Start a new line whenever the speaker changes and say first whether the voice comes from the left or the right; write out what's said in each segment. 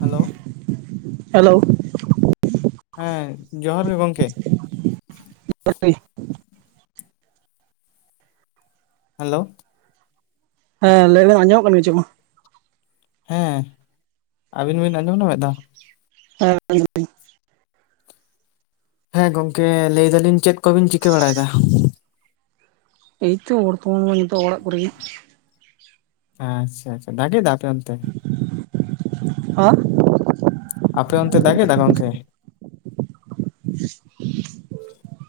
left: Hello
right: hello
left: ᱦᱮᱸ ᱡᱚᱦᱟᱨ ᱜᱮ ᱜᱚᱝᱠᱮ
right: [inaudible]
left: ᱦᱮᱞᱳ
right: ᱦᱮᱸ ᱞᱟᱹᱭ ᱵᱮᱱ, ᱟᱸᱚᱢᱚᱜ ᱠᱟᱱ ᱜᱮᱪᱚ ᱢᱟ
left: ᱦᱮᱸ ᱟᱹᱵᱤᱱ ᱵᱤᱱ ᱟᱸᱡᱚᱢ ᱧᱟᱢᱮᱫᱟ?
right: ᱦᱮᱸ [inaudible]
left: ᱦᱮᱸ ᱜᱚᱝᱠᱮ ᱞᱟᱹᱭ ᱫᱟᱞᱤᱧ ᱪᱮᱫ ᱠᱚᱵᱤᱱ ᱪᱤᱠᱟᱹ ᱵᱟᱲᱟᱭᱫᱟ?
right: ᱮᱭᱛᱚ ᱵᱚᱨᱛᱷᱚᱢᱟᱱ ᱢᱟ ᱱᱤᱛᱚᱜ ᱚᱲᱟᱜ ᱠᱚᱨᱮ ᱜᱮ᱾
left: ᱟᱪᱪᱷᱟ ᱟᱪᱪᱷᱟ ᱰᱟᱜᱮ ᱴᱟ ᱟᱯᱮ ᱚᱱᱛᱮ?
right: ᱦᱚ
left: ᱟᱯᱮ ᱚᱱᱛᱮ ᱫᱟᱜᱮ ᱫᱟ ᱜᱚᱝᱠᱮ?
right: [inaudible]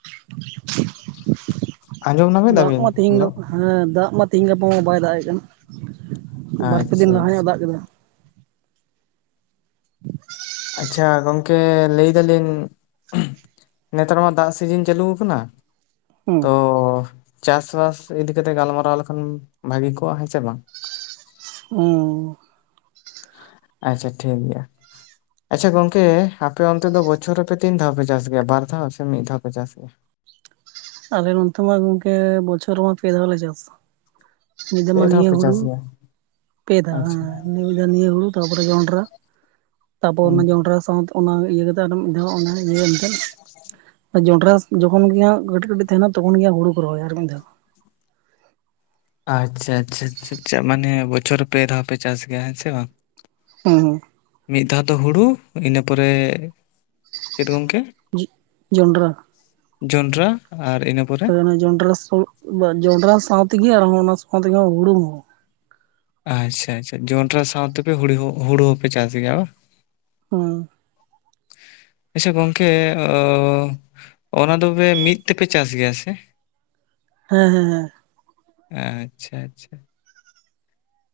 right: [inaudible]
left: ᱟᱸᱡᱚᱢ ᱧᱟᱢ ᱮᱫᱟ
right: ᱫᱟᱜ
left: ᱵᱤᱱ?
right: ᱢᱟ ᱛᱤᱦᱤᱧ
left: ᱦᱮᱞᱳ
right: ᱫᱚ ᱦᱮᱸ ᱫᱟᱜ ᱢᱟ ᱛᱮᱦᱮᱧ ᱜᱟᱯᱟ ᱢᱟ ᱵᱟᱭ ᱫᱟᱜ ᱮᱜ ᱠᱟᱱᱟ᱾ ᱵᱟᱨᱯᱮ
left: ᱟᱪᱪᱷᱟ
right: ᱫᱤᱱ ᱞᱟᱦᱟ ᱧᱚᱜ
left: ᱟᱪᱪᱷᱟ
right: ᱫᱟᱜ ᱠᱮᱫᱟ᱾
left: ᱟᱪᱪᱷᱟ ᱜᱚᱝᱠᱮ ᱞᱟᱹᱭ ᱫᱟᱞᱤᱧ ᱱᱮᱛᱟᱨ ᱢᱟ ᱫᱟᱜ ᱥᱤᱡᱤᱱ ᱪᱟᱹᱞᱩ ᱠᱟᱱᱟ᱾
right: ᱦᱩᱸ
left: ᱛᱚ ᱪᱟᱥᱵᱟᱥ ᱤᱫᱤ ᱠᱟᱛᱮ ᱜᱟᱞᱢᱟᱨᱟᱣ ᱞᱮᱠᱷᱟᱱ ᱵᱷᱟᱹᱜᱤ ᱠᱚᱜᱼᱟ᱾ ᱦᱮᱸ ᱥᱮ ᱵᱟᱝ?
right: ᱩᱸ
left: ᱟᱪᱪᱷᱟ ᱴᱷᱤᱠ ᱜᱮᱭᱟ᱾ ᱟᱪᱪᱷᱟ ᱜᱚᱝᱠᱮ ᱟᱯᱮ ᱚᱱᱛᱮ ᱫᱚ ᱵᱚᱪᱷᱚᱨ ᱨᱮᱯᱮ ᱛᱤᱱ ᱫᱷᱟᱣ ᱯᱮ ᱪᱟᱥ ᱜᱮᱭᱟ? ᱵᱟᱨ ᱫᱷᱟᱣ ᱥᱮ ᱢᱤᱫ ᱫᱷᱟᱣ ᱯᱮ ᱪᱟᱥ ᱜᱮᱭᱟ?
right: ᱟᱞᱮ ᱱᱚᱛᱮ ᱢᱟ ᱜᱚᱝᱠᱮ ᱵᱚᱪᱷᱚᱨ ᱨᱮᱢᱟ ᱯᱮ ᱫᱷᱟᱣ ᱞᱮ ᱪᱟᱥᱟ᱾ ᱢᱤᱫ ᱫᱷᱟᱣ
left: ᱯᱮ
right: ᱢᱟ ᱱᱤᱭᱟᱹ
left: ᱯᱮ ᱪᱟᱥ
right: ᱦᱩᱲᱩ᱾
left: ᱜᱮᱭᱟ
right: ᱯᱮ ᱫᱷᱟᱣ
left: ᱟᱪᱪᱷᱟ
right: ᱦᱮᱸ ᱢᱤᱫ ᱫᱷᱟᱣ ᱱᱤᱭᱟᱹ ᱦᱩᱲᱩ ᱛᱟᱯᱚᱨᱮ ᱡᱚᱱᱰᱨᱟ ᱛᱟᱨᱯᱚᱨ ᱚᱱᱟ
left: ᱦᱩᱸ
right: ᱡᱚᱱᱰᱨᱟ ᱥᱟᱶᱛᱮ ᱚᱱᱟ ᱤᱭᱟᱹ ᱠᱟᱛᱮ ᱟᱚᱢ ᱟᱫᱚ ᱢᱤᱫᱫᱷᱟᱣ ᱚᱱᱟ ᱤᱭᱟᱹ ᱮᱱᱛᱮᱜ ᱡᱚᱱᱰᱨᱟ ᱡᱚᱠᱷᱚᱱ ᱜᱮᱭᱟ ᱠᱟᱹᱴᱤᱡ ᱠᱟᱹᱴᱤᱡ ᱛᱟᱦᱮᱱᱟ ᱛᱚᱠᱷᱚᱱ ᱜᱮᱦᱟ ᱦᱩᱲᱩ ᱠᱚ ᱨᱚᱦᱚᱭ ᱟᱨ ᱢᱤᱫ ᱫᱷᱟᱣ
left: ᱟᱪᱪᱷᱟ ᱟᱪᱪᱷᱟ ᱢᱟᱱᱮ ᱵᱚᱪᱷᱚᱨ ᱯᱮ ᱫᱷᱟᱣ ᱯᱮ ᱪᱟᱥ ᱜᱮᱭᱟ ᱦᱮᱸ ᱥᱮ ᱵᱟᱝ?
right: ᱦᱩᱸ ᱦᱩᱸ
left: ᱢᱤᱫ ᱫᱷᱟᱣ ᱫᱚ ᱦᱩᱲᱩ ᱤᱱᱟᱹ ᱯᱚᱨᱮ ᱪᱮᱫ ᱜᱚᱝᱠᱮ?
right: ᱡᱤ ᱡᱚᱸᱰᱨᱟ
left: ᱡᱚᱱᱰᱨᱟ ᱟᱨ ᱤᱱᱟᱹ ᱯᱚᱨ
right: ᱚᱱᱟ ᱡᱚᱱᱰᱨᱟ ᱥᱚ ᱡᱚᱱᱰᱨᱟ ᱥᱟᱶᱛᱮᱜᱮ ᱟᱨᱦᱚᱸ ᱚᱱᱟ ᱥᱟᱶᱛᱮᱜᱮ ᱦᱩᱲᱩ ᱦᱚᱸ
left: ᱟᱪᱪᱷᱟ ᱟᱪᱪᱷᱟ ᱡᱚᱱᱰᱨᱟ ᱥᱟᱶᱛᱮᱜᱮ ᱦᱩᱲᱩ ᱦᱩᱲᱩ ᱦᱚᱸᱯᱮ ᱪᱟᱥ ᱜᱮᱭᱟ ᱵᱟ?
right: ᱦᱮ
left: ᱟᱪᱪᱷᱟ ᱜᱚᱝᱠᱮ ᱚ ᱚᱱᱟ ᱫᱚᱵᱮ ᱢᱤᱫ ᱛᱮᱯᱮ ᱪᱟᱥ ᱜᱮᱭᱟ ᱥᱮ?
right: ᱦᱮᱸ ᱦᱮᱸ ᱦᱮᱸ
left: ᱟᱪᱪᱷᱟ ᱟᱪᱪᱷᱟ ᱾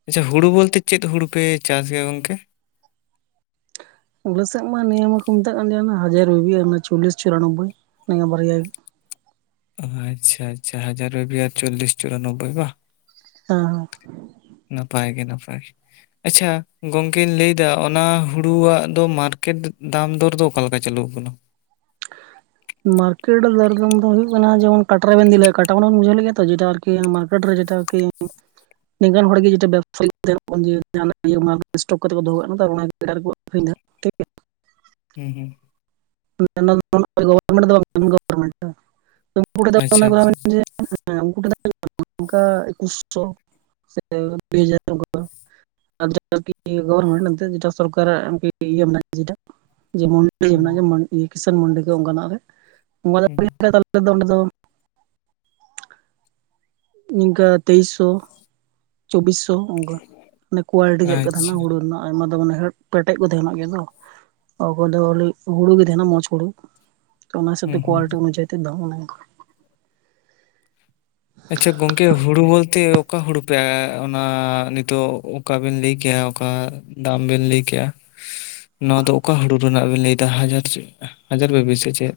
left: ᱟᱪᱪᱷᱟ ᱦᱩᱲᱩ ᱵᱚᱞᱛᱮ ᱪᱮᱫ ᱦᱩᱲᱩ ᱯᱮ ᱪᱟᱥ ᱜᱮᱭᱟ ᱜᱚᱝᱠᱮ?
right: ᱟᱞᱮ ᱥᱮᱫ ᱢᱟ ᱱᱤᱭᱟᱹ ᱢᱟᱠᱚ ᱢᱮᱛᱟᱜ ᱠᱟᱱ ᱱᱤᱭᱟᱹ ᱦᱟᱡᱟᱨ ᱵᱤᱵᱤ ᱟᱨ ᱚᱱᱟ ᱪᱚᱞᱞᱤᱥ ᱪᱩᱨᱟᱱᱚᱵᱵᱚᱭ ᱱᱤᱭᱟᱹ ᱵᱟᱨᱭᱟ ᱜᱮ ᱾
left: ᱚ ᱟᱪᱪᱷᱟ ᱟᱪᱪᱷᱟ ᱦᱟᱡᱟᱨ ᱵᱤᱵᱤ ᱟᱨ ᱪᱚᱞᱞᱤᱥ ᱪᱩᱨᱟᱱᱚᱵᱵᱚᱭ ᱵᱟ?
right: ᱦᱮᱸ ᱦᱮᱸ ᱾
left: ᱱᱟᱯᱟᱭ ᱜᱮ ᱱᱟᱯᱟᱭ ᱾ ᱟᱪᱪᱷᱟ ᱜᱚᱝᱠᱮᱧ ᱞᱟᱹᱭ ᱫᱟ ᱚᱱᱟ ᱦᱩᱲᱩᱣᱟᱜ ᱫᱚ ᱢᱟᱨᱠᱮᱴ ᱫᱟᱢ ᱫᱚᱨ ᱫᱚ ᱚᱠᱟ ᱞᱮᱠᱟ ᱪᱟᱹᱞᱩᱣ ᱟᱠᱟᱱᱟ?
right: ᱢᱟᱨᱠᱮᱴ ᱫᱚᱨ ᱫᱟᱢ ᱫᱚ ᱦᱩᱭᱩᱜ ᱠᱟᱱᱟ, ᱡᱮᱢᱚᱱ ᱠᱟᱴᱨᱟ ᱵᱮᱱ ᱤᱫᱤ ᱞᱮᱜᱼᱟ ᱠᱟᱴᱟ ᱢᱟᱱᱮ ᱵᱤᱱ ᱵᱩᱡᱷᱟᱹᱣ ᱞᱮᱫ ᱜᱮᱭᱟ ᱛᱚ? ᱡᱮᱴᱟ [unintelligible] ᱠᱟᱴᱨᱮ ᱡᱮᱴᱟ ᱠᱤ ᱱᱤᱝᱠᱟᱱ ᱦᱚᱲ ᱜᱮ ᱡᱚᱛᱚ ᱵᱮᱵᱽᱥᱟ [unintelligible] [inaudible] ᱥᱴᱚᱠ ᱠᱟᱛᱮ ᱠᱚ ᱫᱚᱦᱚ ᱠᱟᱜ ᱠᱟᱱᱟ ᱛᱚ ᱟᱨ ᱚᱱᱟ ᱜᱮ ᱮᱴᱟᱜ ᱨᱮᱠᱚ ᱟᱹᱠᱷᱨᱤᱧ ᱫᱟ ᱾
left: ᱦᱩᱸ ᱦᱩᱸ ᱾
right: [inaudible] ᱜᱚᱵᱷᱟᱨᱢᱮᱱᱴ ᱫᱚ ᱵᱟᱝ
left: ᱟᱪᱪᱷᱟ ᱟᱪᱪᱷᱟ
right: ᱠᱟᱱᱟ [unintelligible] [inaudible] ᱚᱱᱠᱟ [inaudible] [unintelligible] ᱟᱨ ᱡᱟᱦᱟᱸ ᱟᱨᱠᱤ ᱜᱚᱵᱟᱨᱢᱮᱱᱴ ᱡᱮᱴᱟ ᱥᱚᱨᱠᱟᱨᱟᱜ ᱟᱨ ᱠᱤ ᱤᱭᱟᱹᱢᱮᱱᱟᱜ-ᱟ ᱡᱮᱴᱟ ᱡᱮᱢᱚᱱ
left: ᱦᱩᱸ
right: [inaudible] ᱠᱤᱥᱟᱱ ᱢᱟᱱᱰᱤ ᱠᱚ ᱚᱱᱠᱟᱱᱟᱜ ᱨᱮ
left: ᱦᱩᱸ
right: [inaudible] ᱛᱟᱦᱞᱮ ᱫᱚ ᱚᱸᱰᱮ ᱫᱚ ᱤᱱᱠᱟᱹ ᱛᱮᱭᱤᱥᱥᱚ ᱪᱚᱵᱵᱤᱥ ᱥᱚ ᱚᱱᱠᱟ ᱢᱟᱱᱮ ᱠᱳᱣᱟᱞᱤᱴᱤ ᱪᱮᱫ ᱞᱮᱠᱟ ᱛᱟᱦᱮᱱᱟ
left: ᱟᱪᱪᱷᱟ
right: ᱦᱩᱲᱩ ᱨᱮᱱᱟᱜ ᱾ ᱟᱭᱢᱟ ᱫᱚ ᱢᱟᱱᱮ ᱦᱮᱸ ᱯᱮᱴᱮᱡ ᱠᱚ ᱛᱟᱦᱮᱱᱚᱜ ᱜᱮᱭᱟ ᱛᱚ ᱾ ᱚᱠᱟ ᱠᱚᱫᱚ ᱠᱷᱟᱞᱤ ᱦᱩᱲᱩ ᱜᱮ ᱛᱟᱦᱮᱱᱟ ᱢᱚᱸᱡᱽ ᱦᱩᱲᱩ ᱚᱱᱟ
left: ᱦᱩᱸ
right: ᱦᱤᱥᱟᱹᱵᱛᱮ
left: ᱦᱩᱸ
right: ᱠᱣᱟᱞᱤᱴᱤ ᱚᱱᱩᱡᱟᱭᱤᱛᱮ ᱫᱟᱢ ᱚᱱᱟ [unintelligible]
left: ᱟᱪᱪᱷᱟ ᱜᱚᱝᱠᱮ ᱦᱩᱲᱩ ᱵᱚᱞᱛᱮ ᱚᱠᱟ ᱦᱩᱲᱩ ᱯᱮ ᱚᱱᱟ ᱱᱤᱛᱚᱜ ᱚᱠᱟ ᱵᱤᱱ ᱞᱟᱹᱭ ᱠᱮᱭᱟ ᱚᱠᱟ ᱫᱟᱢ ᱵᱮᱱ ᱞᱟᱹᱭᱠᱮᱜ-ᱟ ᱾ ᱱᱚᱣᱟ ᱫᱚ ᱚᱠᱟ ᱦᱩᱲᱩ ᱨᱮᱱᱟᱜ ᱵᱮᱱ ᱞᱟᱹᱭᱫᱟ ᱦᱟᱡᱟᱨ ᱦᱟᱡᱟᱨ ᱵᱮᱵᱤ ᱥᱮ ᱪᱮᱫ?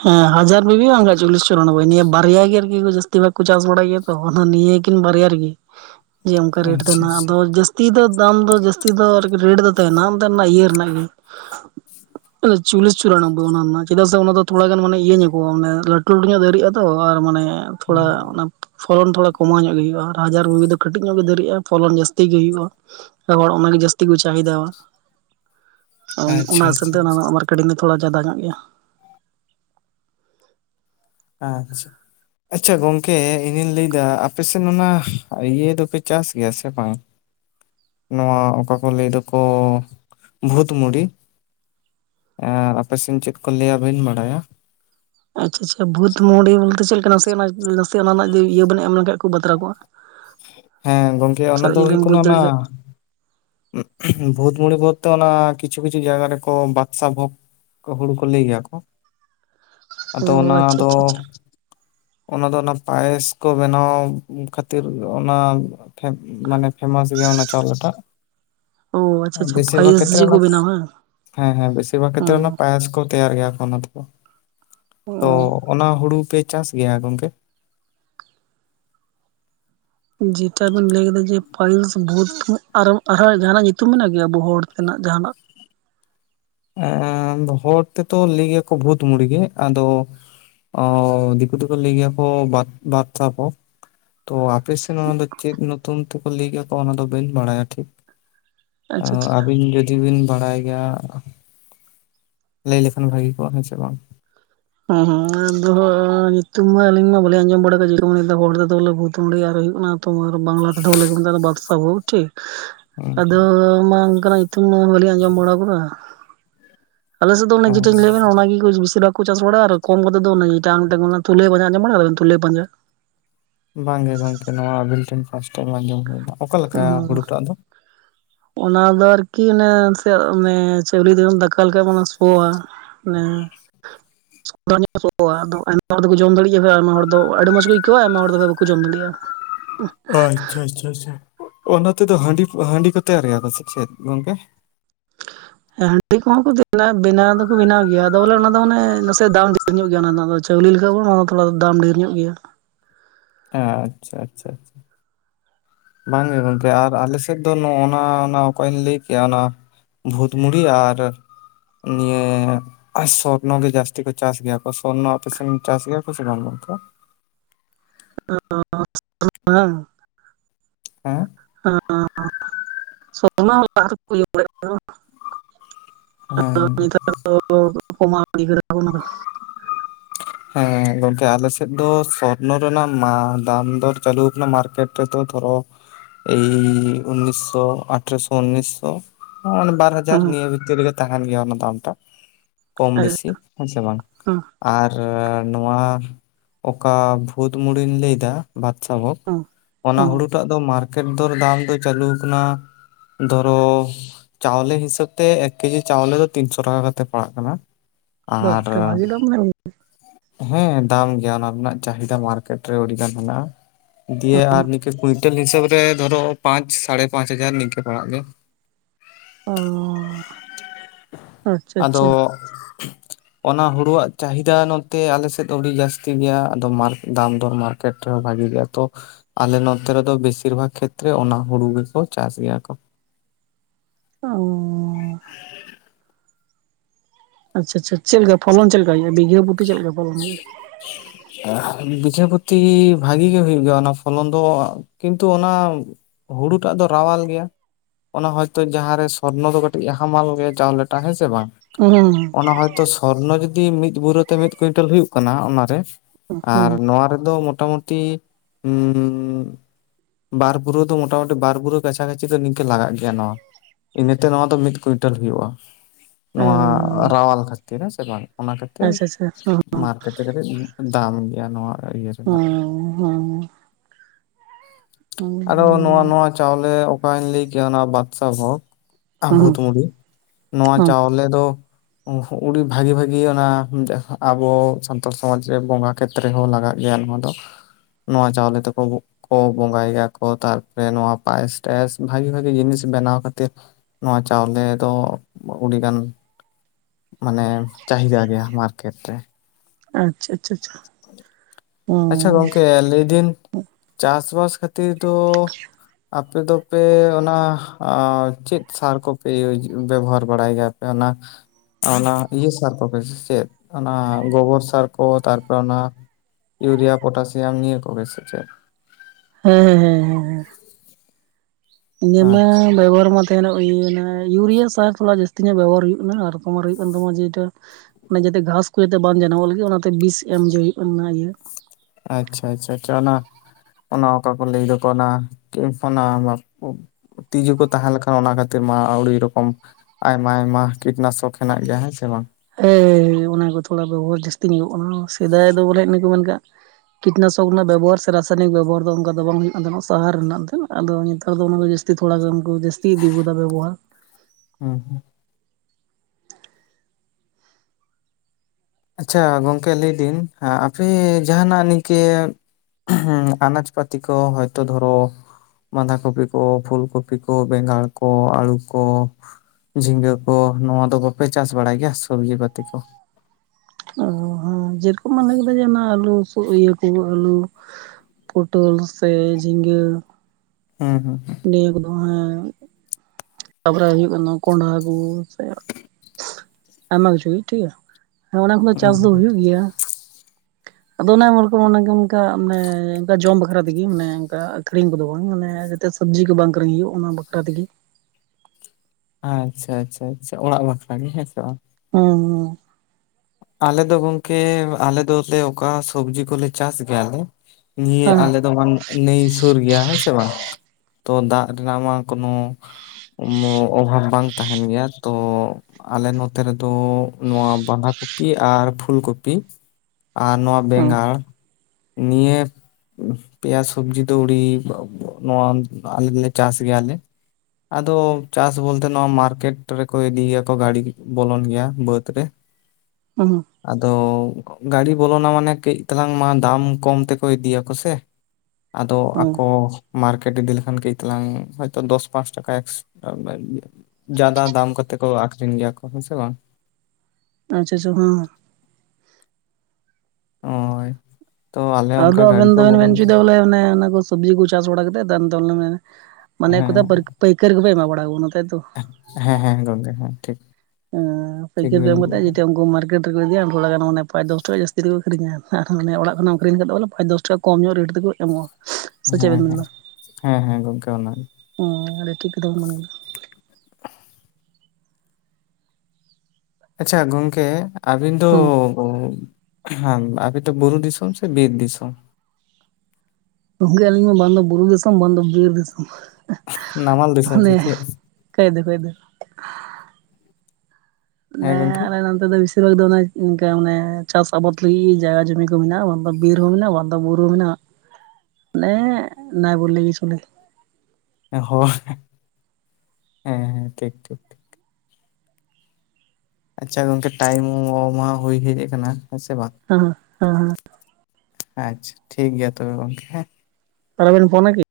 right: ᱦᱮᱸ ᱦᱟᱡᱟᱨ ᱵᱤᱵᱤ ᱵᱟᱝᱠᱷᱟᱡ ᱪᱚᱞᱞᱤᱥ ᱪᱩᱨᱟᱱᱚᱵᱵᱚᱭ ᱱᱤᱭᱟᱹ ᱵᱟᱨᱭᱟ ᱜᱮ ᱟᱨᱠᱤ ᱠᱚ ᱡᱟᱹᱥᱛᱤ ᱵᱷᱟᱜ ᱠᱚ ᱪᱟᱥ ᱵᱟᱲᱟᱭ ᱜᱮᱭᱟ ᱛᱚ ᱚᱱᱟ ᱱᱤᱭᱟᱹᱠᱤᱱ ᱵᱟᱨᱭᱟ ᱨᱮᱜᱤ ᱾
left: [unintelligible]
right: ᱡᱮ ᱚᱱᱠᱟ ᱨᱮᱴ ᱫᱚ
left: ᱟᱪᱪᱷᱟ
right: ᱱᱟᱜ
left: ᱟᱪᱪᱷᱟ
right: ᱟᱫᱚ ᱡᱟᱥ ᱛᱤ ᱫᱚ ᱫᱟᱢ ᱫᱚ ᱡᱟᱹᱥᱛᱤ ᱫᱚ ᱟᱨᱠᱤ ᱨᱮᱴ ᱫᱚ ᱛᱟᱦᱮᱱᱟ [unintelligible] ᱚᱫᱚ ᱚᱱᱟ ᱤᱭᱟᱹ ᱨᱮᱱᱟᱜ ᱜᱮ ᱪᱩᱞᱞᱤᱥ ᱪᱩᱨᱟᱱᱚᱵᱵᱚᱭ ᱚᱱᱟ ᱨᱮᱱᱟᱜ, ᱪᱮᱫᱟᱜ ᱥᱮ ᱚᱱᱟ ᱫᱚ ᱛᱷᱚᱲᱟ ᱜᱟᱱ ᱢᱟᱱᱮ ᱤᱭᱟᱹ ᱧᱚᱜᱚᱜ-ᱟ ᱢᱟᱱᱮ ᱞᱟᱹᱴᱩ ᱞᱟᱹᱴᱩ ᱧᱚᱜ ᱫᱟᱹᱨᱜᱼᱟ ᱛᱚ ᱟᱨ ᱢᱟᱱᱮ ᱛᱷᱚᱲᱟ
left: ᱦᱩᱸ
right: ᱚᱱᱟ ᱯᱷᱚᱞᱚᱱ ᱛᱷᱚᱲᱟ ᱠᱚᱢᱟᱟᱣ ᱧᱚᱜ ᱜᱮ ᱦᱩᱭᱩᱜᱼᱟ, ᱟᱨ ᱦᱟᱡᱟᱨ ᱵᱤᱵᱤ ᱫᱚ ᱠᱟᱹᱴᱤᱡ ᱧᱚᱜ ᱜᱮ ᱫᱟᱨᱮᱜᱼᱟ ᱯᱷᱚᱞᱚᱱ ᱡᱟᱥᱛᱤ ᱜᱮ ᱦᱩᱭᱩᱜᱼᱟ ᱾ ᱥᱮ ᱦᱚᱲ ᱚᱱᱟ ᱜᱮ ᱡᱟᱹᱥᱛᱤ ᱠᱚ ᱪᱟᱹᱦᱤᱫᱟᱣᱟ ᱾
left: [unintelligible] ᱟᱪᱪᱷᱟ
right: ᱚᱱᱟ ᱦᱤᱥᱟᱹᱱ
left: ᱟᱪᱪᱷᱟ
right: ᱛᱮ ᱚᱱᱟ ᱨᱮᱱᱟᱜ ᱢᱟᱨᱠᱮᱴᱤᱝ ᱫᱚ ᱛᱷᱚᱲᱟ ᱡᱟᱫᱟ ᱧᱚᱜ ᱜᱮᱭᱟ ᱾
left: ᱟᱪᱪᱷᱟ ᱾ ᱟᱪᱪᱷᱟ ᱜᱚᱝᱠᱮ ᱤᱧᱤᱧ ᱞᱟᱹᱭ ᱮᱫᱟ ᱟᱯᱮ ᱥᱮᱱ ᱚᱱᱟ ᱤᱭᱟᱹ ᱫᱚᱯᱮ ᱪᱟᱥ ᱜᱮᱭᱟ ᱥᱮ ᱵᱟᱝ? ᱱᱚᱣᱟ ᱚᱠᱟ ᱠᱚ ᱞᱟᱹᱭ ᱫᱟᱠᱚ ᱵᱷᱩᱛᱢᱩᱲᱤ ᱟᱨ ᱟᱯᱮ ᱥᱮᱱ ᱪᱮᱫ ᱠᱚ ᱞᱟᱹᱭᱟ ᱵᱟᱹᱧ ᱵᱟᱲᱟᱭᱟ?
right: ᱟᱪᱪᱷᱟ ᱟᱪᱪᱷᱟ ᱵᱷᱩᱛ ᱢᱩᱲᱤ ᱵᱚᱞᱛᱮ ᱪᱮᱫ ᱞᱮᱠᱟ? ᱱᱟᱥᱮᱭᱟᱜ ᱱᱟᱥᱮᱭᱟᱜ ᱚᱱᱟ ᱨᱮᱱᱟᱜ ᱡᱩᱫᱤ ᱤᱭᱟᱹ ᱵᱮᱱ ᱮᱢ ᱞᱮᱠᱷᱟᱱ ᱠᱷᱩᱵ ᱵᱟᱛᱨᱟ ᱠᱚᱜᱼᱟ ᱾
left: ᱦᱮᱸ ᱜᱚᱝᱠᱮ ᱚᱱᱟ ᱫᱚ ᱦᱩᱭᱩᱜ
right: ᱡᱩᱫᱤᱢ
left: ᱠᱟᱱᱟ
right: ᱵᱩᱡᱽ
left: ᱚᱱᱟ
right: ᱫᱟᱲᱮᱭᱟᱜ
left: ᱵᱷᱩᱛ ᱢᱩᱲᱤ ᱵᱚᱞ ᱛᱮ ᱚᱱᱟ ᱠᱤᱪᱷᱩ ᱠᱤᱪᱷᱩ ᱡᱟᱭᱜᱟ ᱨᱮᱠᱚ ᱵᱟᱫᱥᱟ ᱵᱷᱳᱜᱽ ᱦᱩᱲᱩ ᱠᱚ ᱞᱟᱹᱭ ᱜᱮᱭᱟ ᱠᱚ,
right: ᱠᱷᱟᱡ
left: ᱟᱫᱚ ᱚᱱᱟ
right: ᱚ ᱟᱪᱪᱷᱟ
left: ᱫᱚ
right: ᱟᱪᱪᱷᱟ ᱟᱪᱪᱷᱟ
left: ᱚᱱᱟ ᱫᱚ ᱚᱱᱟ ᱯᱟᱭᱮᱥ ᱠᱚ ᱵᱮᱱᱟᱣ ᱠᱷᱟᱹᱛᱤᱨ ᱚᱱᱟ ᱯᱷᱮᱢ ᱢᱟᱱᱮ ᱯᱷᱮᱢᱟᱥ ᱜᱮᱭᱟ ᱚᱱᱟ ᱪᱟᱣᱞᱮ ᱴᱟᱜ ᱾
right: ᱚ ᱟᱪᱪᱷᱟ ᱟᱪᱪᱷᱟ ᱯᱟᱭᱤᱥ ᱡᱮ ᱠᱚ
left: ᱚᱱᱟ
right: ᱵᱮᱱᱟᱣᱟ ᱦᱟᱝ?
left: ᱦᱮᱸ ᱦᱮᱸ ᱵᱮᱥᱤᱨ ᱵᱷᱟᱜᱽ ᱠᱷᱮᱛᱨᱮ ᱚᱱᱟ ᱯᱟᱭᱮᱥ ᱠᱚ ᱛᱮᱭᱟᱨ ᱜᱮᱭᱟ ᱚᱱᱟ ᱠᱚᱫᱚ, ᱛᱚ
right: ᱚ
left: ᱚᱱᱟ ᱦᱩᱲᱩ ᱯᱮ ᱪᱟᱥ ᱜᱮᱭᱟ ᱜᱚᱝᱠᱮ?
right: ᱡᱮᱴᱟ ᱵᱮᱱ ᱞᱟᱹᱭ ᱠᱮᱫᱟ ᱡᱮ ᱯᱟᱭᱤᱥ ᱵᱷᱩᱛ ᱟᱨ ᱟᱨᱦᱚᱸ ᱡᱟᱦᱟᱱᱟᱜ ᱧᱩᱛᱩᱢ ᱢᱮᱱᱟᱜ ᱠᱤ ᱟᱵᱚ ᱦᱚᱲ ᱛᱮᱱᱟᱜ ᱡᱟᱦᱟᱱᱟᱜ᱾
left: ᱮ ᱦᱚᱲ ᱛᱮᱛᱚ ᱞᱟᱹᱭ ᱜᱮᱭᱟᱠᱚ ᱵᱷᱩᱛ ᱢᱩᱲᱤ ᱜᱮ, ᱟᱫᱚ ᱚ ᱫᱤᱠᱩ ᱛᱮᱠᱚ ᱞᱟᱹᱭ ᱜᱮᱭᱟ ᱠᱚ ᱵᱟᱫ ᱪᱟᱠᱚ᱾ ᱛᱚ ᱟᱯᱮᱥᱮᱱ ᱚᱱᱟ ᱫᱚ ᱪᱮᱫ ᱧᱩᱛᱩᱢ ᱛᱮᱠᱚ ᱞᱟᱹᱭ ᱜᱮᱭᱟ ᱠᱚ ᱚᱱᱟ ᱫᱚ ᱵᱟᱹᱧ ᱵᱟᱲᱟᱭᱟ ᱴᱷᱤᱠ᱾
right: ᱟᱪᱪᱷᱟ ᱟᱪᱪᱷᱟ
left: ᱟᱹᱵᱤᱱ ᱡᱩᱫᱤ ᱵᱤᱱ ᱵᱟᱲᱟᱭ ᱜᱮᱭᱟ ᱞᱟᱹᱭ ᱞᱮᱠᱷᱟᱱ ᱵᱷᱟᱹᱜᱤ ᱠᱚᱜ-ᱟ ᱦᱮᱸ ᱥᱮ ᱵᱟᱝ?
right: ᱦᱮᱸ ᱦᱮᱸ ᱟᱫᱚ ᱧᱩᱛᱩᱢ ᱢᱟ ᱟᱹᱞᱤᱧ ᱢᱟ ᱵᱟᱹᱞᱤᱧ ᱟᱸᱡᱚᱢ ᱵᱟᱲᱟ ᱟᱠᱟᱫᱟ ᱪᱮᱫ ᱠᱚ ᱦᱚᱲ ᱫᱚᱠᱚ ᱵᱚᱞᱮ ᱵᱷᱩᱛ ᱢᱩᱲᱤ, ᱟᱨ ᱦᱩᱭᱩᱜ ᱠᱟᱱᱟ ᱛᱚ ᱵᱟᱝᱞᱟ ᱠᱟᱛᱷᱟ ᱵᱚᱞᱮ ᱵᱟᱫᱥᱟ ᱵᱷᱩᱛ᱾ ᱴᱷᱤᱠ
left: ᱦᱮᱸ
right: ᱟᱫᱚ ᱢᱟ ᱚᱱᱠᱟᱱᱟᱜ ᱧᱩᱛᱩᱢ ᱢᱟ ᱵᱷᱟᱹᱞᱤᱧ ᱟᱸᱡᱚᱢ ᱵᱟᱲᱟ ᱠᱟᱫᱟ᱾ ᱟᱞᱮ ᱥᱮᱫ ᱫᱚ ᱚᱱᱟ ᱡᱮᱴᱟᱧ ᱞᱟᱹᱭ ᱵᱮᱱ ᱚᱱᱟᱜᱮ ᱵᱤᱥᱤᱨ ᱵᱷᱟᱜ ᱪᱟᱥ ᱵᱟᱲᱟᱭᱟ ᱟᱨ ᱠᱚᱢ ᱠᱟᱛᱮ ᱫᱚ ᱚᱱᱮ ᱛᱩᱞᱟᱹᱭ ᱯᱟᱸᱡᱟ ᱟᱡᱚᱢ ᱵᱟᱲᱟ ᱟᱠᱟᱫᱟ ᱛᱩᱞᱟᱹᱭ ᱯᱟᱸᱡᱟ᱾
left: ᱵᱟᱝᱜᱮ ᱜᱚᱝᱠᱮ ᱱᱚᱣᱟ ᱟᱵᱤᱱ ᱴᱷᱮᱱ ᱯᱷᱟᱥᱴ ᱴᱟᱭᱤᱢ ᱟᱸᱡᱚᱢ ᱦᱩᱭᱱᱟ᱾ ᱚᱠᱟ ᱞᱮᱠᱟ ᱦᱩᱲᱩᱴᱟᱜ ᱫᱚ
right: [unintelligible] ᱚᱱᱟ ᱫᱚ ᱟᱨᱠᱤ ᱚᱱᱮᱭᱟᱜ ᱚᱱᱮ ᱪᱟᱹᱨᱤ ᱫᱚᱢ ᱫᱟᱠᱟ ᱞᱮᱠᱷᱟᱡ ᱚᱱᱟ ᱥᱚᱣᱟ ᱾ ᱢᱟᱱᱮ ᱚᱜ-ᱟ ᱟᱫᱚ ᱟᱭᱢᱟ ᱦᱚᱲ ᱫᱚᱠᱚ ᱡᱚᱢ ᱫᱟᱲᱮᱭᱟᱜ-ᱟ ᱟᱭᱢᱟ ᱦᱚᱲ ᱫᱚ ᱟᱹᱰᱤ ᱢᱚᱸᱡᱽ ᱠᱚ ᱟᱹᱭᱠᱟᱹᱣᱟ ᱟᱭᱢᱟ ᱦᱚᱲ ᱫᱚ ᱵᱟᱠᱚ ᱡᱚᱢ ᱫᱟᱲᱮᱭᱟᱜ-ᱟ ᱾ [inaudible] [unintelligible]
left: ᱚ ᱟᱪᱪᱷᱟ ᱟᱪᱪᱷᱟ ᱟᱪᱪᱷᱟ ᱚᱱᱟ ᱛᱮᱫᱚ ᱦᱟᱺᱰᱤ ᱠᱚ ᱛᱮᱭᱟᱨ ᱮᱭᱟ ᱥᱮ ᱪᱮᱫ ᱜᱚᱝᱠᱮ?
right: ᱦᱟᱺᱰᱤ ᱠᱚᱦᱚᱸ ᱠᱚ ᱵᱮᱱᱟᱣ ᱫᱚᱠᱚ ᱵᱮᱱᱟᱣ ᱜᱮᱭᱟ ᱟᱫᱚ ᱵᱚᱞᱮ ᱚᱱᱟ ᱫᱚ ᱢᱟᱱᱮ ᱱᱟᱥᱮ ᱫᱟᱢ ᱰᱷᱮᱨ ᱧᱚᱜ ᱜᱮᱭᱟ ᱚᱱᱟ ᱨᱮᱱᱟᱜ ᱫᱚ ᱪᱟᱣᱞᱮ ᱞᱮ ᱞᱮᱠᱟᱱ ᱵᱚ ᱚᱱᱟ ᱫᱚ ᱛᱷᱚᱲᱟ ᱫᱚ ᱫᱟᱢ ᱰᱷᱮᱨ ᱧᱚᱜ ᱜᱮᱭᱟ ᱾
left: ᱦᱮᱸ ᱟᱪᱪᱷᱟ ᱟᱪᱪᱷᱟ ᱵᱟᱝᱜᱮ ᱜᱚᱝᱠᱮ ᱟᱨ ᱟᱞᱮ ᱥᱮᱫ ᱫᱚ ᱱᱚᱜ-ᱱᱟ ᱚᱠᱚᱧ ᱞᱟᱹᱭ ᱠᱮᱭᱟ ᱚᱱᱟ ᱵᱷᱩᱛ ᱢᱩᱲᱤ ᱟᱨ ᱱᱤᱭᱟᱹ ᱟᱨ ᱥᱚᱨᱱᱚ ᱜᱮ ᱡᱟᱹᱥᱛᱤ ᱠᱚ ᱪᱟᱥ ᱜᱮᱭᱟ ᱠᱚ ᱥᱚᱨᱱᱚ ᱟᱯᱮ ᱥᱮᱫ ᱪᱟᱥ ᱜᱮᱭᱟ ᱠᱚ ᱥᱮ ᱵᱟᱝ ᱜᱚᱝᱠᱮ?
right: [unintelligible]
left: ᱦᱩᱸ
right: [unintelligible]
left: ᱦᱮᱸ
right: [unintelligible]
left: ᱦᱮᱸ ᱜᱚᱝᱠᱮ ᱟᱞᱮ ᱥᱮᱫ ᱫᱚ ᱥᱚᱨᱱᱚ ᱨᱮᱱᱟᱜ ᱫᱟᱢ ᱫᱚ ᱪᱟᱹᱞᱩ ᱟᱠᱟᱱᱟ ᱢᱟᱨᱠᱮᱴ ᱨᱮᱫᱚ ᱫᱷᱚᱨᱚ ᱮᱭ ᱩᱱᱤᱥᱥᱚ ᱟᱴᱮᱨᱚᱥᱚ ᱩᱱᱤᱥᱥᱚ ᱢᱟᱱᱮ ᱵᱟᱨ ᱵᱟᱨ ᱦᱟᱡᱟᱨ
right: ᱦᱩᱸ
left: ᱱᱤᱭᱟᱹ ᱵᱷᱤᱛᱤᱨ ᱨᱮᱜᱮ ᱛᱟᱦᱮᱱ ᱜᱮᱭᱟ ᱚᱱᱟ ᱫᱟᱢᱴᱟ ᱠᱚᱢ ᱵᱮᱥᱤ ᱦᱮᱸᱥᱮ ᱵᱟᱝ,
right: ᱦᱩᱸ
left: ᱟᱨ ᱮᱸ ᱱᱚᱶᱟ ᱚᱠᱟ ᱵᱷᱩᱛ ᱢᱩᱲᱤ ᱞᱟᱹᱭ ᱮᱫᱟ ᱵᱟᱫᱥᱟ ᱵᱚᱜᱽ
right: ᱦᱩᱸ
left: ᱚᱱᱟ
right: ᱦᱩᱸ
left: ᱦᱩᱲᱩᱴᱟᱜ ᱫᱚ ᱢᱟᱨᱠᱮᱴ ᱫᱚᱨ ᱫᱟᱢ ᱫᱚ ᱪᱟᱹᱞᱩ ᱟᱠᱟᱱᱟ ᱫᱷᱚᱨᱚ ᱪᱟᱣᱞᱮ ᱦᱤᱥᱟᱹᱵ ᱛᱮ ᱮᱠ ᱠᱮᱡᱤ ᱪᱟᱣᱞᱮ ᱫᱚ ᱛᱤᱱᱥᱚ ᱴᱟᱠᱟ ᱠᱟᱛᱮ ᱯᱟᱲᱟᱜ ᱠᱟᱱᱟ ᱾
right: [unintelligible] ᱵᱷᱟᱜᱤ ᱫᱟᱢ [unintelligible]
left: ᱦᱮᱸ ᱫᱟᱢ ᱜᱮᱭᱟ ᱚᱱᱟ ᱨᱮᱱᱟᱜ ᱪᱟᱦᱤᱫᱟ ᱢᱟᱨᱠᱮᱴ ᱨᱮ ᱟᱹᱰᱤᱜᱟᱱ ᱦᱮᱱᱟᱜ-ᱟ᱾ ᱫᱤᱭᱮ ᱟᱨ ᱱᱤᱝᱠᱟᱹ ᱠᱩᱭᱤᱱᱴᱮᱞ ᱦᱤᱥᱟᱹᱵ ᱨᱮ ᱫᱷᱚᱨᱚ ᱯᱟᱸᱪ ᱥᱟᱲᱮ ᱯᱟᱸᱪ ᱦᱟᱡᱟᱨ ᱱᱤᱝᱠᱟ ᱯᱟᱲᱟᱜ ᱜᱮᱭᱟ ᱾
right: ᱚ ᱟᱪᱪᱷᱟ ᱟᱪᱪᱷᱟ
left: [unintelligible] [inaudible] ᱚᱱᱟ ᱦᱩᱲᱩᱣᱟ ᱪᱟᱦᱤᱫᱟ ᱱᱚᱛᱮ ᱟᱞᱮᱥᱮᱫ ᱫᱚ ᱟᱹᱰᱤ ᱡᱟᱹᱥᱛᱤ ᱜᱮᱭᱟ, ᱟᱫᱚ ᱫᱟᱢ ᱫᱚᱨ ᱢᱟᱨᱠᱮᱴ ᱨᱮᱦᱚᱸ ᱵᱷᱟᱹᱜᱤ ᱜᱮᱭᱟ ᱛᱚ ᱾ ᱟᱞᱮ ᱱᱚᱛᱮ ᱨᱮᱫᱚ ᱵᱮᱥᱤᱨ ᱵᱷᱟᱜᱽ ᱠᱷᱮᱛᱨᱮ ᱚᱱᱟ ᱦᱩᱲᱩ ᱜᱮᱠᱚ ᱪᱟᱥ ᱜᱮᱭᱟ ᱠᱚ ᱾
right: ᱚᱻ ᱟᱪᱪᱷᱟ, ᱟᱪᱪᱷᱟ ᱪᱮᱫ ᱞᱮᱠᱟ ᱯᱷᱚᱞᱚᱱ ᱪᱮᱫ ᱞᱮᱠᱟ ᱦᱩᱭᱩᱜ-ᱟ ᱵᱤᱜᱷᱟᱹ ᱯᱩᱛᱤ ᱪᱮᱫ ᱞᱮᱠᱟ ᱯᱷᱚᱞᱚᱱ ᱦᱩᱭᱩᱜ-ᱟ?
left: ᱵᱤᱜᱷᱟᱹ ᱯᱚᱛᱤ ᱵᱷᱟᱹᱜᱤ ᱜᱮ ᱦᱩᱭᱩᱜ ᱜᱮᱭᱟ ᱚᱱᱟ ᱯᱷᱚᱞᱚᱱ ᱫᱚ ᱾ ᱠᱤᱱᱛᱩ ᱚᱱᱟ ᱦᱩᱲᱩ ᱴᱟᱜ ᱫᱚ ᱨᱟᱣᱟᱞ ᱜᱮᱭᱟ ᱾ ᱚᱱᱟ ᱦᱚᱭ ᱛᱚ ᱡᱟᱦᱟ ᱨᱮ ᱥᱚᱨᱱᱚ ᱫᱚ ᱠᱟᱹᱴᱤᱡ ᱦᱟᱢᱟᱞ ᱜᱮ ᱪᱟᱣᱞᱮ ᱴᱟᱜ ᱦᱮᱸ ᱥᱮ ᱵᱟᱝ?
right: [unintelligible]
left: ᱚᱱᱟ ᱦᱚᱭ ᱛᱚ ᱥᱚᱨᱱᱚ ᱡᱩᱫᱤ ᱢᱤᱫ ᱵᱩᱨᱟᱹ ᱛᱮ ᱢᱤᱫ ᱠᱩᱭᱤᱱᱴᱟᱞ ᱦᱩᱭᱩᱜ ᱠᱟᱱᱟ ᱚᱱᱟᱨᱮ ᱟᱨ ᱱᱚᱣᱟ ᱨᱮᱫᱚ ᱢᱳᱴᱟ ᱢᱩᱴᱤ ᱩᱸᱻ ᱵᱟᱨ ᱯᱩᱨᱟᱹ ᱫᱚ ᱢᱚᱴᱟ ᱢᱩᱴᱤ ᱵᱟᱨ ᱯᱩᱨᱟᱹ ᱠᱟᱪᱷᱟ ᱠᱟᱪᱷᱤ ᱫᱚ ᱱᱤᱝᱠᱟᱹ ᱞᱟᱜᱟᱜ ᱜᱮᱭᱟ ᱱᱚᱣᱟ᱾ ᱤᱱᱟᱹᱛᱮ ᱱᱚᱣᱟ ᱫᱚ ᱢᱤᱫ ᱠᱩᱭᱤᱱᱴᱟᱞ ᱦᱩᱭᱩᱜ-ᱟ ᱾
right: ᱦᱩᱸ ᱚ
left: ᱱᱚᱣᱟ ᱨᱟᱣᱟᱞ ᱠᱷᱟᱹᱛᱤᱨ ᱦᱮᱸ ᱥᱮ ᱵᱟᱝ ᱚᱱᱟ ᱠᱷᱟᱹᱛᱤᱨ
right: ᱟᱪᱪᱷᱟ ᱟᱪᱪᱷᱟ ᱦᱩᱸ
left: ᱢᱟᱨᱠᱮᱴ ᱨᱮ ᱠᱟᱹᱴᱤᱡ ᱫᱟᱢ ᱜᱮᱭᱟ ᱱᱚᱣᱟ ᱤᱭᱟᱹ ᱨᱮᱱᱟᱜ
right: ᱟᱪᱪᱷᱟ
left: ᱟᱫᱚ ᱱᱚᱣᱟ ᱱᱚᱣᱟ ᱪᱟᱣᱞᱮ ᱚᱠᱟᱧ ᱞᱟᱹᱭ ᱠᱮᱭᱟ ᱚᱱᱟ ᱵᱟᱫᱥᱟ ᱵᱷᱳᱜᱽ ᱟᱸᱻᱵᱷᱩᱛ ᱢᱩᱲᱤ ᱱᱚᱣᱟ ᱪᱟᱣᱞᱮ ᱫᱚ ᱩᱰᱤ ᱵᱷᱟᱹᱜᱤ, ᱵᱷᱟᱹᱜᱤ ᱚᱱᱟ ᱟᱵᱚ ᱥᱟᱱᱛᱟᱲ ᱥᱚᱢᱟᱡᱽ ᱨᱮ ᱵᱚᱸᱜᱟ ᱠᱷᱮᱛ ᱨᱮᱦᱚᱸ ᱞᱟᱜᱟᱜ ᱜᱮᱭᱟ ᱱᱚᱣᱟ ᱫᱚ ᱱᱚᱣᱟ ᱪᱟᱣᱞᱮ ᱛᱮᱠᱚ ᱠᱚ ᱵᱚᱸᱜᱟᱭ ᱜᱮᱭᱟ ᱾ ᱠᱚ ᱛᱟᱨᱯᱚᱨᱮ ᱱᱚᱣᱟ ᱯᱟᱭᱮᱥ ᱴᱟᱭᱮᱥ ᱵᱷᱟᱹᱜᱤ, ᱵᱷᱟᱹᱜᱤ ᱡᱤᱱᱤᱥ ᱵᱮᱱᱟᱣ ᱠᱷᱟᱹᱛᱤᱨ ᱱᱚᱣᱟ ᱪᱟᱣᱞᱮ ᱫᱚ ᱩᱹᱰᱤ ᱜᱟᱱ ᱢᱟᱱᱮ ᱪᱟᱦᱤᱫᱟ ᱜᱮᱭᱟ ᱢᱟᱨᱠᱮᱴ ᱨᱮ ᱾
right: ᱟᱪᱪᱷᱟ ᱾
left: ᱟᱪᱪᱷᱟ ᱜᱚᱝᱠᱮ ᱞᱟᱹᱭ ᱫᱤᱱ ᱪᱟᱥ ᱵᱟᱥ ᱠᱷᱟᱹᱛᱤᱨ ᱫᱚ ᱟᱯᱮ ᱫᱚ ᱯᱮ ᱚᱱᱟ ᱪᱮᱫ ᱥᱟᱨ ᱠᱚᱯᱮ ᱤᱭᱩᱡᱽ ᱵᱮᱵᱚᱦᱟᱨ ᱵᱟᱲᱟᱭ ᱜᱮᱭᱟ? ᱚᱱᱟ ᱚᱱᱟ ᱤᱭᱟᱹ ᱥᱟᱨ ᱠᱚᱜᱮ ᱥᱮ ᱪᱮᱫ ᱚᱱᱟ ᱜᱚᱵᱚᱨ ᱥᱟᱨ ᱠᱚ ᱛᱟᱨᱯᱚᱨ ᱚᱱᱟ ᱤᱭᱩᱨᱤᱭᱟ, ᱯᱚᱴᱟᱥᱤᱭᱟᱢ ᱱᱤᱭᱟᱹ ᱠᱚᱜᱮ ᱥᱮ ᱪᱮᱫ?
right: ᱦᱮᱸ, ᱦᱮᱸ, ᱦᱮᱸ, ᱦᱮᱸ, ᱦᱮᱸ ᱾ ᱤᱧᱟᱜ ᱢᱟ
left: ᱟᱪᱪᱷᱟ
right: ᱵᱮᱵᱚᱦᱟᱨ ᱢᱟᱛ ᱚᱱᱟ ᱤᱭᱟᱹ ᱚᱱᱟ ᱤᱭᱩᱨᱤᱭᱟ ᱥᱟᱨ ᱛᱷᱚᱲᱟ ᱡᱟᱹᱥᱛᱤ ᱧᱚᱜ ᱵᱮᱵᱚᱦᱟᱨ ᱦᱩᱭᱩᱜ ᱠᱟᱱᱟ ᱟᱨ ᱠᱚᱢᱟᱨ ᱦᱩᱭᱩᱜ ᱠᱟᱱ ᱛᱟᱢᱟ ᱡᱮᱴᱟ ᱚᱱᱟ ᱡᱟᱛᱮ ᱜᱷᱟᱥ ᱠᱚ ᱡᱟᱛᱮ ᱵᱟᱝ ᱡᱟᱱᱟᱢ ᱚᱜ ᱞᱟᱹᱜᱤᱫ ᱚᱱᱟᱛᱮ ᱵᱤᱥ ᱮᱢ ᱜᱮ ᱦᱩᱭᱩᱜ ᱚᱱᱟ ᱤᱭᱟ
left: ᱟᱪᱪᱷᱟ, ᱟᱪᱪᱷᱟ, ᱟᱪᱪᱷᱟ ᱚᱱᱟ ᱚᱱᱟ ᱚᱠᱟ ᱠᱚ ᱞᱟᱹᱭ ᱫᱟᱠᱚ ᱚᱱᱟ ᱠᱮᱢᱯᱷᱚᱱᱟ ᱵᱟᱥᱯᱚ᱾ ᱛᱤᱡᱩ ᱠᱚ ᱛᱟᱦᱮᱸ ᱞᱮᱠᱷᱟᱱ ᱚᱱᱟ ᱠᱷᱟᱹᱛᱤᱨ ᱢᱟ ᱟᱹᱣᱲᱤ ᱨᱚᱠᱚᱢ ᱟᱭᱢᱟ, ᱟᱭᱢᱟ ᱠᱤᱴᱱᱟᱥᱚᱠ ᱦᱮᱱᱟᱜ ᱜᱮᱭᱟ ᱦᱮᱸ ᱥᱮ ᱵᱟᱝ ᱾
right: ᱦᱮᱸ ᱚᱱᱟ ᱠᱚ ᱛᱷᱚᱲᱟ ᱵᱮᱵᱚᱦᱟᱨ ᱡᱟᱹᱥᱛᱤ ᱧᱮᱞᱚᱜ ᱠᱟᱱᱟ᱾ ᱥᱮᱫᱟᱭ ᱫᱚ ᱵᱚᱞᱮ ᱤᱱᱟᱹ ᱠᱚ ᱢᱮᱱ ᱠᱟᱜ ᱠᱤᱴᱱᱟᱥᱚᱠ ᱨᱮᱱᱟᱜ ᱵᱮᱵᱚᱦᱟᱨ ᱥᱮ ᱨᱟᱥᱟᱭᱚᱱᱤᱠ ᱠᱤᱴᱱᱟᱥᱚᱠ ᱨᱮᱱᱟᱜ ᱵᱮᱵᱚᱦᱟᱨ ᱥᱮ ᱨᱟᱥᱟᱭᱱᱤᱠ ᱵᱮᱵᱚᱦᱟᱨ ᱫᱚ ᱚᱱᱠᱟ ᱫᱚ ᱵᱟᱝ ᱦᱩᱭᱩᱜ ᱠᱟᱱ ᱛᱟᱦᱮᱸᱱᱟ ᱥᱟᱨ ᱨᱮᱱᱟᱜ ᱫᱮᱱ ᱟᱫᱚ ᱱᱮᱛᱟᱨ ᱫᱚ ᱚᱱᱟ ᱜᱮ ᱡᱟᱹᱥ ᱛᱤ ᱛᱷᱚᱲᱟ ᱜᱟᱱ ᱠᱚ ᱡᱟᱹᱥᱛᱤ ᱤᱫᱤ ᱠᱟᱣᱫᱟ ᱵᱮᱵᱚᱦᱟᱨ ᱾
left: ᱦᱩᱸ, ᱦᱩᱸ ᱾ ᱟᱪᱪᱷᱟ ᱜᱚᱝᱠᱮ ᱞᱟᱹᱭ ᱫᱤᱱ ᱟᱯᱮ ᱡᱟᱦᱟ ᱱᱟᱜ ᱱᱤᱝᱠᱟᱹ ᱦᱩᱸ ᱟᱱᱟᱡᱽ ᱯᱟᱛᱤ ᱠᱚ ᱦᱳᱭ ᱛᱚ ᱫᱷᱚᱨᱚ ᱵᱟᱸᱫᱷᱟ ᱠᱚᱯᱤ ᱠᱚ, ᱯᱷᱩᱞ ᱠᱚᱯᱤ ᱠᱚ, ᱵᱮᱸᱜᱟᱲ ᱠᱚ, ᱟᱹᱞᱩ ᱠᱚ ᱡᱷᱤᱸᱜᱟᱹ ᱠᱚ ᱱᱚᱣᱟ ᱫᱚ ᱵᱟᱯᱮ ᱪᱟᱥ ᱵᱟᱲᱟᱭ ᱜᱮᱭᱟ ᱥᱚᱵᱽᱡᱤ ᱯᱟᱹᱛᱤ ᱠᱚ?
right: ᱚ ᱦᱮᱸ ᱡᱮ ᱨᱚᱠᱚᱢ ᱢᱟᱱᱮ ᱞᱟᱹᱭ ᱫᱟ ᱚᱱᱟ ᱟᱞᱩ ᱠᱚ ᱤᱭᱟᱹ ᱠᱚ ᱛᱤᱸᱜᱩ ᱟᱹᱞᱩ, ᱯᱚᱴᱚᱞ ᱥᱮ ᱡᱷᱤᱸᱜᱟᱹ
left: ᱦᱩᱸ, ᱦᱩᱸ᱾
right: ᱱᱤᱭᱟᱹ ᱠᱚᱫᱚ ᱦᱮᱸ ᱛᱟᱯᱚᱨᱮ ᱦᱩᱭᱩᱜ ᱠᱟᱱᱟ ᱠᱚᱸᱰᱷᱟ ᱠᱚ ᱥᱮ [inaudible] ᱟᱭᱢᱟ ᱠᱤᱪᱷᱩ ᱜᱮ ᱴᱷᱤ ᱜᱮᱭᱟ ᱾ ᱦᱮᱸ ᱚᱱᱟ ᱠᱚᱨᱮ
left: ᱦᱩᱸ
right: ᱪᱟᱥ ᱫᱚ ᱦᱩᱭᱩᱜ ᱜᱮᱭᱟ? ᱟᱫᱚ ᱚᱱᱮ [unintelligible] ᱢᱟᱱᱮ ᱚᱱᱠᱟ ᱡᱚᱢ ᱵᱟᱠᱷᱨᱟ ᱛᱮᱜᱮ ᱢᱟᱱᱮ ᱚᱱᱠᱟ ᱾ ᱟᱹᱠᱷᱨᱤᱧ ᱠᱚᱫᱚ ᱵᱟᱝ ᱢᱟᱱᱮ ᱡᱟᱛᱮ ᱥᱚᱵᱽᱡᱤ ᱠᱚ ᱵᱟᱝ ᱠᱤᱨᱤᱧ ᱦᱩᱭᱩᱜ ᱚᱱᱟ ᱵᱟᱠᱷᱨᱟ ᱛᱮᱜᱮ ᱾
left: ᱟᱪᱪᱷᱟ ᱟᱪᱪᱷᱟ ᱟᱪᱷᱟ ᱚᱲᱟᱜ ᱵᱟᱠᱷᱨᱟ ᱜᱮ ᱦᱮᱸᱥᱮ ᱵᱟᱝ ᱾
right: [inaudible]
left: ᱟᱞᱮ ᱫᱚ ᱜᱚᱝᱠᱮ ᱟᱞᱮ ᱫᱚᱞᱮ ᱚᱠᱟ ᱥᱚᱵᱽᱡᱤ ᱠᱚᱞᱮ ᱪᱟᱥ ᱜᱮᱭᱟᱞᱮ ᱱᱤᱭᱟᱹ
right: ᱦᱮᱸ
left: ᱟᱞᱮ ᱫᱚ ᱵᱟᱱ ᱱᱟᱹᱭ ᱥᱩᱨ ᱜᱮᱭᱟ ᱦᱮᱸ ᱥᱮ ᱵᱟᱝ ᱾ ᱛᱚ ᱫᱟᱜ ᱨᱮᱱᱟᱜ ᱢᱟ ᱠᱳᱱᱳ ᱢᱚ ᱚᱵᱵᱷᱟᱵᱽ ᱵᱟᱝ ᱛᱟᱦᱮᱱ ᱜᱮᱭᱟ ᱛᱚ ᱟᱞᱮ ᱱᱚᱛᱮ ᱨᱮᱫᱚ ᱱᱚᱣᱟ ᱵᱟᱸᱫᱟᱷᱟ ᱠᱚᱯ ᱯᱤ ᱟᱨ ᱯᱷᱩᱞ ᱠᱚᱯᱤ ᱟᱨ ᱱᱚᱣᱟ
right: ᱦᱮᱸ
left: ᱵᱮᱸᱜᱟᱲ ᱱᱤᱭᱟᱹ [inaudible] ᱯᱮᱸᱭᱟ ᱥᱚᱵᱽᱡᱤ ᱫᱚ ᱩᱨᱤ [unintelligible] ᱱᱚᱣᱟᱱ ᱟᱞᱮᱜᱮᱞᱮ ᱪᱟᱥ ᱜᱮᱭᱟᱞᱮ ᱾ ᱟᱫᱚ ᱪᱟᱥ ᱵᱚᱞᱛᱮ ᱱᱚᱣᱟ ᱢᱟᱨᱠᱮᱴ ᱨᱮᱠᱚ ᱤᱫᱤᱭ ᱜᱮᱭᱟ ᱠᱚ ᱜᱟᱹᱲᱤ ᱵᱚᱞᱚᱱ ᱜᱮᱭᱟ ᱵᱟᱹᱫᱽ ᱨᱮ ᱾
right: ᱩᱸ ᱦᱩᱸ
left: ᱟᱫᱚ ᱜᱟᱹᱲᱤ ᱵᱚᱞᱚᱱᱟ ᱢᱟᱱᱮ ᱠᱟᱹᱡ ᱛᱟᱞᱟᱝ ᱢᱟ ᱫᱟᱢ ᱠᱚᱢ ᱛᱮᱠᱚ ᱤᱫᱤᱭᱟᱠᱚ ᱥᱮ ᱾ ᱟᱫᱚ ᱟᱠᱚ ᱢᱟᱨᱠᱮᱴ ᱤᱫᱤ ᱞᱮᱠᱷᱟᱱ ᱠᱟᱹᱭ ᱛᱟᱞᱟᱝ ᱦᱚᱭᱛᱚ ᱫᱚᱥ ᱯᱟᱸᱪ ᱴᱟᱠᱟ ᱮᱠᱥ [inaudible] ᱡᱟᱫᱟ ᱫᱟᱢ ᱠᱚᱛᱮ ᱠᱚ ᱟᱹᱠᱷᱨᱤᱧ ᱜᱮᱭᱟ ᱠᱚ ᱦᱮᱸᱥᱮ ᱵᱟᱝ ᱾
right: [unintelligible]
left: ᱚᱭ,
right: ᱟᱫᱚ ᱟᱹᱵᱤᱱ ᱫᱚᱵᱮᱱ ᱢᱮᱱ ᱪᱩᱭ ᱫᱟ ᱵᱚᱞᱮ ᱚᱱᱮ ᱥᱚᱵᱡᱤ ᱠᱚ ᱪᱟᱥ ᱵᱟᱲᱟ ᱠᱟᱛᱮ [unintelligible] ᱢᱟᱱᱮ
left: ᱦᱮᱸ
right: ᱠᱚᱛᱟ ᱯᱟᱹᱭᱠᱟᱹᱲ ᱠᱚᱯᱮ ᱮᱢᱟ ᱵᱟᱲᱟ ᱠᱟᱱᱟ ᱛᱟᱭᱛᱚ ᱾
left: ᱦᱮᱸ ᱦᱮᱸ ᱜᱚᱝᱠᱮ ᱦᱮᱸ ᱴᱷᱤᱠ ᱾
right: ᱦᱮᱸ ᱯᱟᱹᱭᱠᱟᱹᱨ ᱠᱚ ᱮᱢ ᱠᱟᱛᱮᱫ ᱡᱤᱫᱤ ᱩᱱᱠᱩ ᱢᱟᱨᱠᱮᱴ ᱨᱮᱠᱚ ᱤᱫᱤᱭᱟ ᱛᱷᱚᱲᱟ ᱜᱟᱱ ᱢᱟᱱ ᱯᱟᱸᱪ ᱫᱚᱥ ᱴᱟᱠᱟ ᱡᱟᱹᱥᱛᱤ ᱛᱮᱠᱚ ᱟᱠᱨᱤᱧᱟ ᱾ ᱟᱨ ᱟᱱᱮ ᱚᱲᱟᱜ ᱠᱷᱚᱱᱟᱜ ᱟᱹᱠᱷᱨᱤᱧ ᱠᱮᱫᱟ ᱵᱚᱞᱮ ᱯᱟᱸᱪ ᱫᱚᱥ ᱴᱟᱠᱟ ᱠᱚᱢ ᱧᱚᱜ ᱨᱮᱹᱴ ᱛᱮᱠᱚ ᱮᱢᱚᱜᱼᱟ ᱾
left: ᱦᱮᱸ ᱦᱮᱸ ᱦᱮᱸ ᱦᱮᱸ ᱜᱚᱝᱠᱮ ᱚᱱᱟᱜᱮ ᱾
right: ᱦᱩᱸ ᱟᱹᱰᱤ ᱴᱷᱤᱠ ᱠᱟᱛᱷᱟ ᱵᱮᱱ ᱢᱮᱱ ᱠᱮᱫᱟ ᱾
left: ᱟᱪᱪᱷᱟ ᱜᱚᱝᱠᱮ ᱟᱹᱵᱤᱱ ᱫᱚ
right: ᱠᱮᱫᱟ ᱦᱮᱸ
left: ᱚᱸ ᱦᱟᱝ ᱟᱵᱮ ᱛᱚ ᱵᱩᱨᱩ ᱫᱤᱥᱚᱢ ᱥᱮ ᱵᱤᱨ ᱫᱤᱥᱚᱢ?
right: ᱜᱚᱝᱠᱮ ᱟᱹᱞᱤᱧ ᱢᱟ ᱵᱟᱝ ᱫᱚ ᱵᱩᱨᱩ ᱫᱤᱥᱚᱢ ᱵᱟᱝ ᱫᱚ ᱵᱤᱨ ᱫᱤᱥᱚᱢ ᱾
left: ᱱᱟᱢᱟᱞ ᱫᱤᱥᱚᱢ ᱥᱮ ᱪᱮᱫ?
right: ᱠᱷᱟᱹᱭ ᱫᱚ ᱠᱟᱭᱫᱟ ᱾
left: ᱦᱮᱸ
right: ᱱᱮ
left: ᱜᱚᱝᱠᱮ
right: ᱟᱞᱮ ᱱᱚᱱᱛᱮ ᱫᱚ ᱵᱮᱥᱤᱨ ᱵᱷᱟᱜᱽ ᱫᱚ ᱚᱱᱮ ᱤᱱᱠᱟ ᱚᱱᱮ ᱪᱟᱥ ᱟᱵᱟᱫᱽ ᱞᱟᱹᱜᱤᱫ ᱡᱟᱭᱜᱟ ᱡᱚᱢᱤ ᱠᱚ ᱢᱮᱱᱟᱜᱼᱟ, ᱵᱟᱝ ᱫᱚ ᱵᱤᱨ ᱦᱚᱸ ᱢᱮᱱᱟᱜᱼᱟ, ᱵᱟᱝ ᱫᱚ ᱵᱩᱨᱩ ᱦᱚᱸ ᱢᱮᱱᱟᱜᱼᱟ ᱾ ᱚᱱᱮ ᱱᱟᱭ ᱵᱚᱞ ᱞᱮ ᱠᱤ ᱪᱚᱞᱮ ᱾
left: [inaudible] ᱦᱮᱸ ᱦᱮᱸ ᱴᱷᱤᱠ ᱴᱷᱤᱠ ᱴᱷᱤᱠ ᱾ ᱟᱪᱪᱷᱟ ᱜᱚᱝᱠᱮ ᱴᱟᱭᱤᱢ ᱢᱚ ᱢᱟ ᱦᱩᱭ ᱦᱮᱡ ᱟᱠᱟᱱᱟ ᱦᱮᱸ ᱥᱮ ᱵᱟᱝ ᱾
right: [unintelligible]
left: ᱟᱪᱪᱷᱟ ᱴᱷᱤᱠ ᱜᱮᱭᱟ ᱛᱚᱵᱮ ᱜᱚᱝᱠᱮ ᱦᱮᱸ ᱾
right: ᱟᱨᱚ ᱵᱤᱱ ᱯᱷᱚᱱᱼᱟ ᱠᱤ?